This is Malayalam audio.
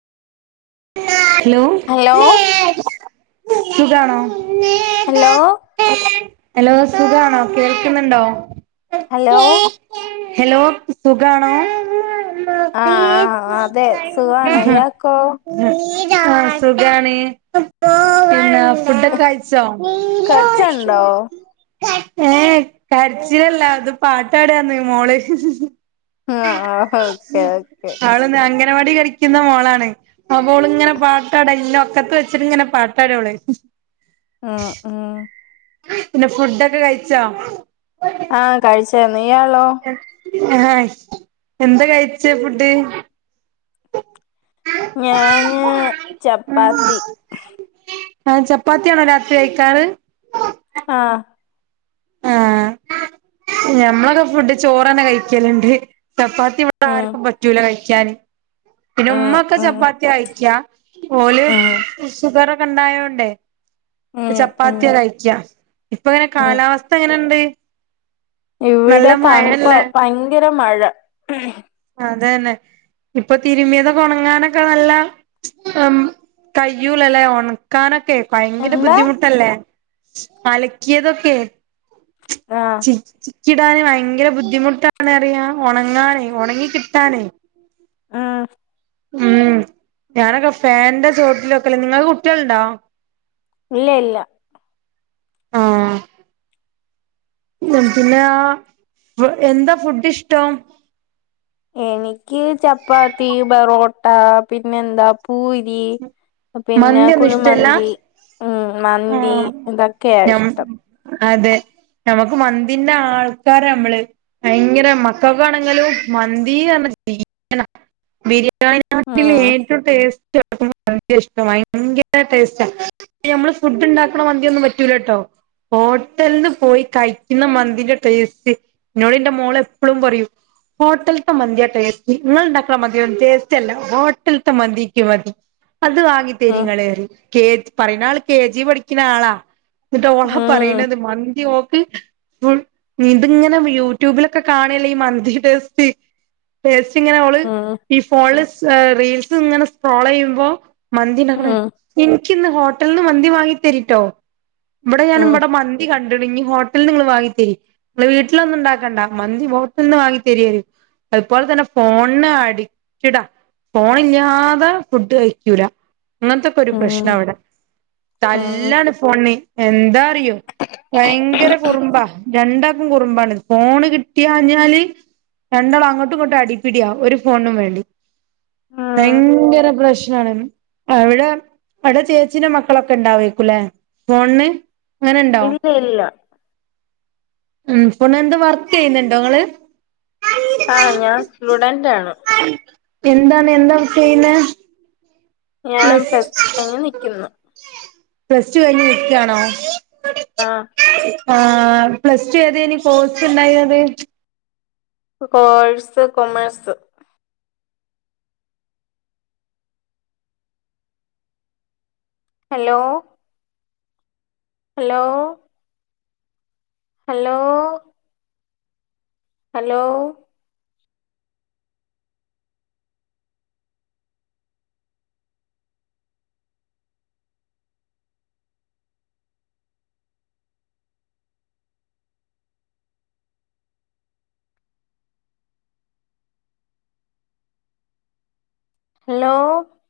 ഹലോ ഹലോ സുഖാണോ ഹലോ ഹലോ സുഖാണോ കേൾക്കുന്നുണ്ടോ ഹലോ ഹലോ സുഖാണോ ആഹ് ആഹ് അതെ സുവാണ് ഇയാക്കോ സുഖാണ് പിന്നെഫ് ഫുഡൊക്കെ കഴിച്ചോ കച്ചണ്ടോ ഏഹ് കരച്ചിലല്ല അത് പാട്ടാടാന്ന് മോള് ആഹ് ആഹ് ഓക്കെ ഓക്കെ ന്നാള്ന്നാ അങ്ങ വാടി പഠിക്കുന്ന മോളാണ് അവോള് ഇങ്ങനെ പാട്ടാട ഇന്നെ ഒക്കത്ത് വെച്ചിട്ട ഇങ്ങനെ പാട്ടാടോള് ഉം ഉം പിന്നെ ഫുഡൊക്കെ കഴിച്ചോ ആഹ കഴിച്ചു നീയാളോ ആഹ് എന്താ കഴിച്ചെ ഫുഡ് ഞാന് ചപ്പാത്തി ആഹ് ചപ്പാത്തിയാണോ രാത്രി കഴിക്കാറ് ആഹ് ആഹ് ഞമ്മളൊക്കെ ഫുഡ് ചോറെന്നെ കഴിക്കല്ണ്ട് ചപ്പാത്തി ഇവിടെ ഉം ആർക്കും പറ്റൂല കഴിക്കാന് പിന്നെ ഉം ഉമ്മ ഒക്കെ ഉം ചപ്പാത്തിയാ കഴിക്ക്യാ ഓല് ഉം ഷുഗറൊക്കെ ഇണ്ടായോണ്ടേ ഉം ഉം ചപ്പാത്തിയ കഴിക്യാ ഇപ്പങ്ങനെ ഉം കാലാവസ്ഥങ്ങനെണ്ട് ഇവിടെ തണുപ്പ ഭയങ്കര മഴ അതന്നെ ഇപ്പൊ തിരുമ്മിയതൊക്കെ ഉണങ്ങാനൊക്കെ നല്ല ഉം കയൂലലേ ക്കാനൊക്കെ ഭയങ്കര എന്താ ബുദ്ധിമുട്ടല്ലേ അലക്കിയതൊക്കെ ആഹ് ചി ചിക്കിടാന് ഭയങ്കര ബുദ്ധിമുട്ടാണറിയ ഉണങ്ങാനേ ഉണങ്ങി കിട്ടാനേ ആഹ് ഉം ഞാനൊക്കെ ഫേന്റെ ചോട്ടിലൊക്കെല നിങ്ങക്ക് കുട്ടിയളുണ്ടോ ഇല്ല ഇല്ല ആഹ് ല്ലം പിന്നെ എന്താ ഫുഡ് ഇഷ്ടം എനിക്ക് ചപ്പാത്തി ബെറോട്ടാ പിന്നെന്താ പൂരി പിന്നെ മന്തിയൊന്നും ഇഷ്ടല്ല കുഴിമന്തി ഉം മന്തി ആഹ് ഇതൊക്കെയാ ഞം ഇഷ്ടം. അതെ നമുക്ക് മന്തിന്റെ ആൾക്കാരാ നമ്മള്. ഭയങ്കര മക്കൾക്ക് ആണെങ്കിലും മന്തിന്ന് പറഞ്ഞ ജി വനാ ബിരിയാണിനാട്ടിൽ ഉം ഏറ്റവും ടേസ്റ്റ് മന്തി ഭയങ്കര ഇഷ്ടം ഭയങ്കര ടേസ്റ്റ നമ്മള് ഫുഡ് ഉണ്ടാക്ക്ണ മന്തിയൊന്നും പറ്റൂല കേട്ടോ. ഹോട്ടൽന്ന് പോയി കഴിക്കുന്ന മന്തിന്റെ ടേസ്റ്റ്. ഇന്നോട് ഇന്റെ മോള് എപ്പോഴും പറയും. ഹോട്ടൽത്തെ മന്തിയാ ടെസ്റ്റ് നിങ്ങൾ ഉണ്ടാക്ക്ണ മന്തി ടെസ്റ്റ്ല്ല ഹോട്ടൽത്തെ മന്തി. മതി അത് വാങ്ങി തരി ഉം ഇങ്ങള് പറയുന്ന ആൾ കെ ജി പഠിക്കുന്ന ആളാ. എന്നിട്ട് ഓള ഉം പറയ്ണത് മന്തിഓക്ക് ഫുൾ ഇതിങ്ങനെ യൂട്യൂബിലൊക്കെ കാണല്ലേ ഈ മന്തി ടെസ്റ്റ്. ടെസ്റ്റ് ഇങ്ങനെ ഓള് ഉം ഈ ഫോണില് സ് റീൽസ് ഇങ്ങനെ സ്ക്രോൾ ചെയ്യുമ്പോ മന്തിഉണ്ടാക്ക്ണ് ഉം എനിക്കിന്ന് ഹോട്ടൽന്ന് മന്തി വാങ്ങി തരിട്ടോ ഇവിടെ ഞാൻ ഉം ഇവിടെ മന്തി കണ്ട്ണ് ഇനി ഹോട്ടൽന്ന് നിങ്ങള് വാങ്ങിത്തരി. വീട്ടിലൊന്നും ഉണ്ടാക്കൻണ്ട മന്തി ഹോട്ടൽന്ന് വാങ്ങി തരിന്ന് പറയും അതുപോലെ തന്നെ ഫോണിന് അഡിക്റ്റ്ടാ ഫോൺ ഇല്ലാതെ. ഫുഡ് കഴിക്കൂല്ലാ. അങ്ങനത്തെക്കെ ഒരു പ്രശ്ന ഉം ഇവിടെ ഉം ഉം തല്ലാണ് ഫോണിന്ന് എന്താ അറിയോ? ഭയങ്കര കുറുമ്പാ രണ്ടാക്കും കുറുമ്പാണ് ഫോണ് കിട്ടിയഞ്ഞാല്. രണ്ടാൾ അങ്ങോട്ടും ഇങ്ങോട്ടും അടിപ്പിടിയ ഒരു ഫോണിനും വേണ്ടി ഭയങ്കര. പ്രശ്നാണ് അവിടെ അവിടെ ചേച്ചീന്റെ മക്കളൊക്കെ ഉണ്ടാവേക്കൂല്ലേ ഫോണിന് അങ്ങനെ ഉണ്ടോ? ഇല്ല ഇല്ല ഉം പിന്നെ എന്തോ വർക്ക് ചെയ്യുന്നുണ്ടോ നിങ്ങള്. ആഹ് ഞാൻ സ്റ്റുഡന്റ് ആണ്. എന്താണ് എന്താ ചെയ്യുന്നെ? ഞാൻ പ്ലസ് ടു കഴിഞ്ഞ് നിക്കുന്നു പ്ലസ് ടു കഴിഞ്ഞ് നിക്കുവാണോ ആഹ് ആഹ് പ്ലസ് ടു ഏതയ്ന് കൊഴ്സ് ഉണ്ടായത്. Course commerce. Hello. Hello. Hello. Hello. Hello.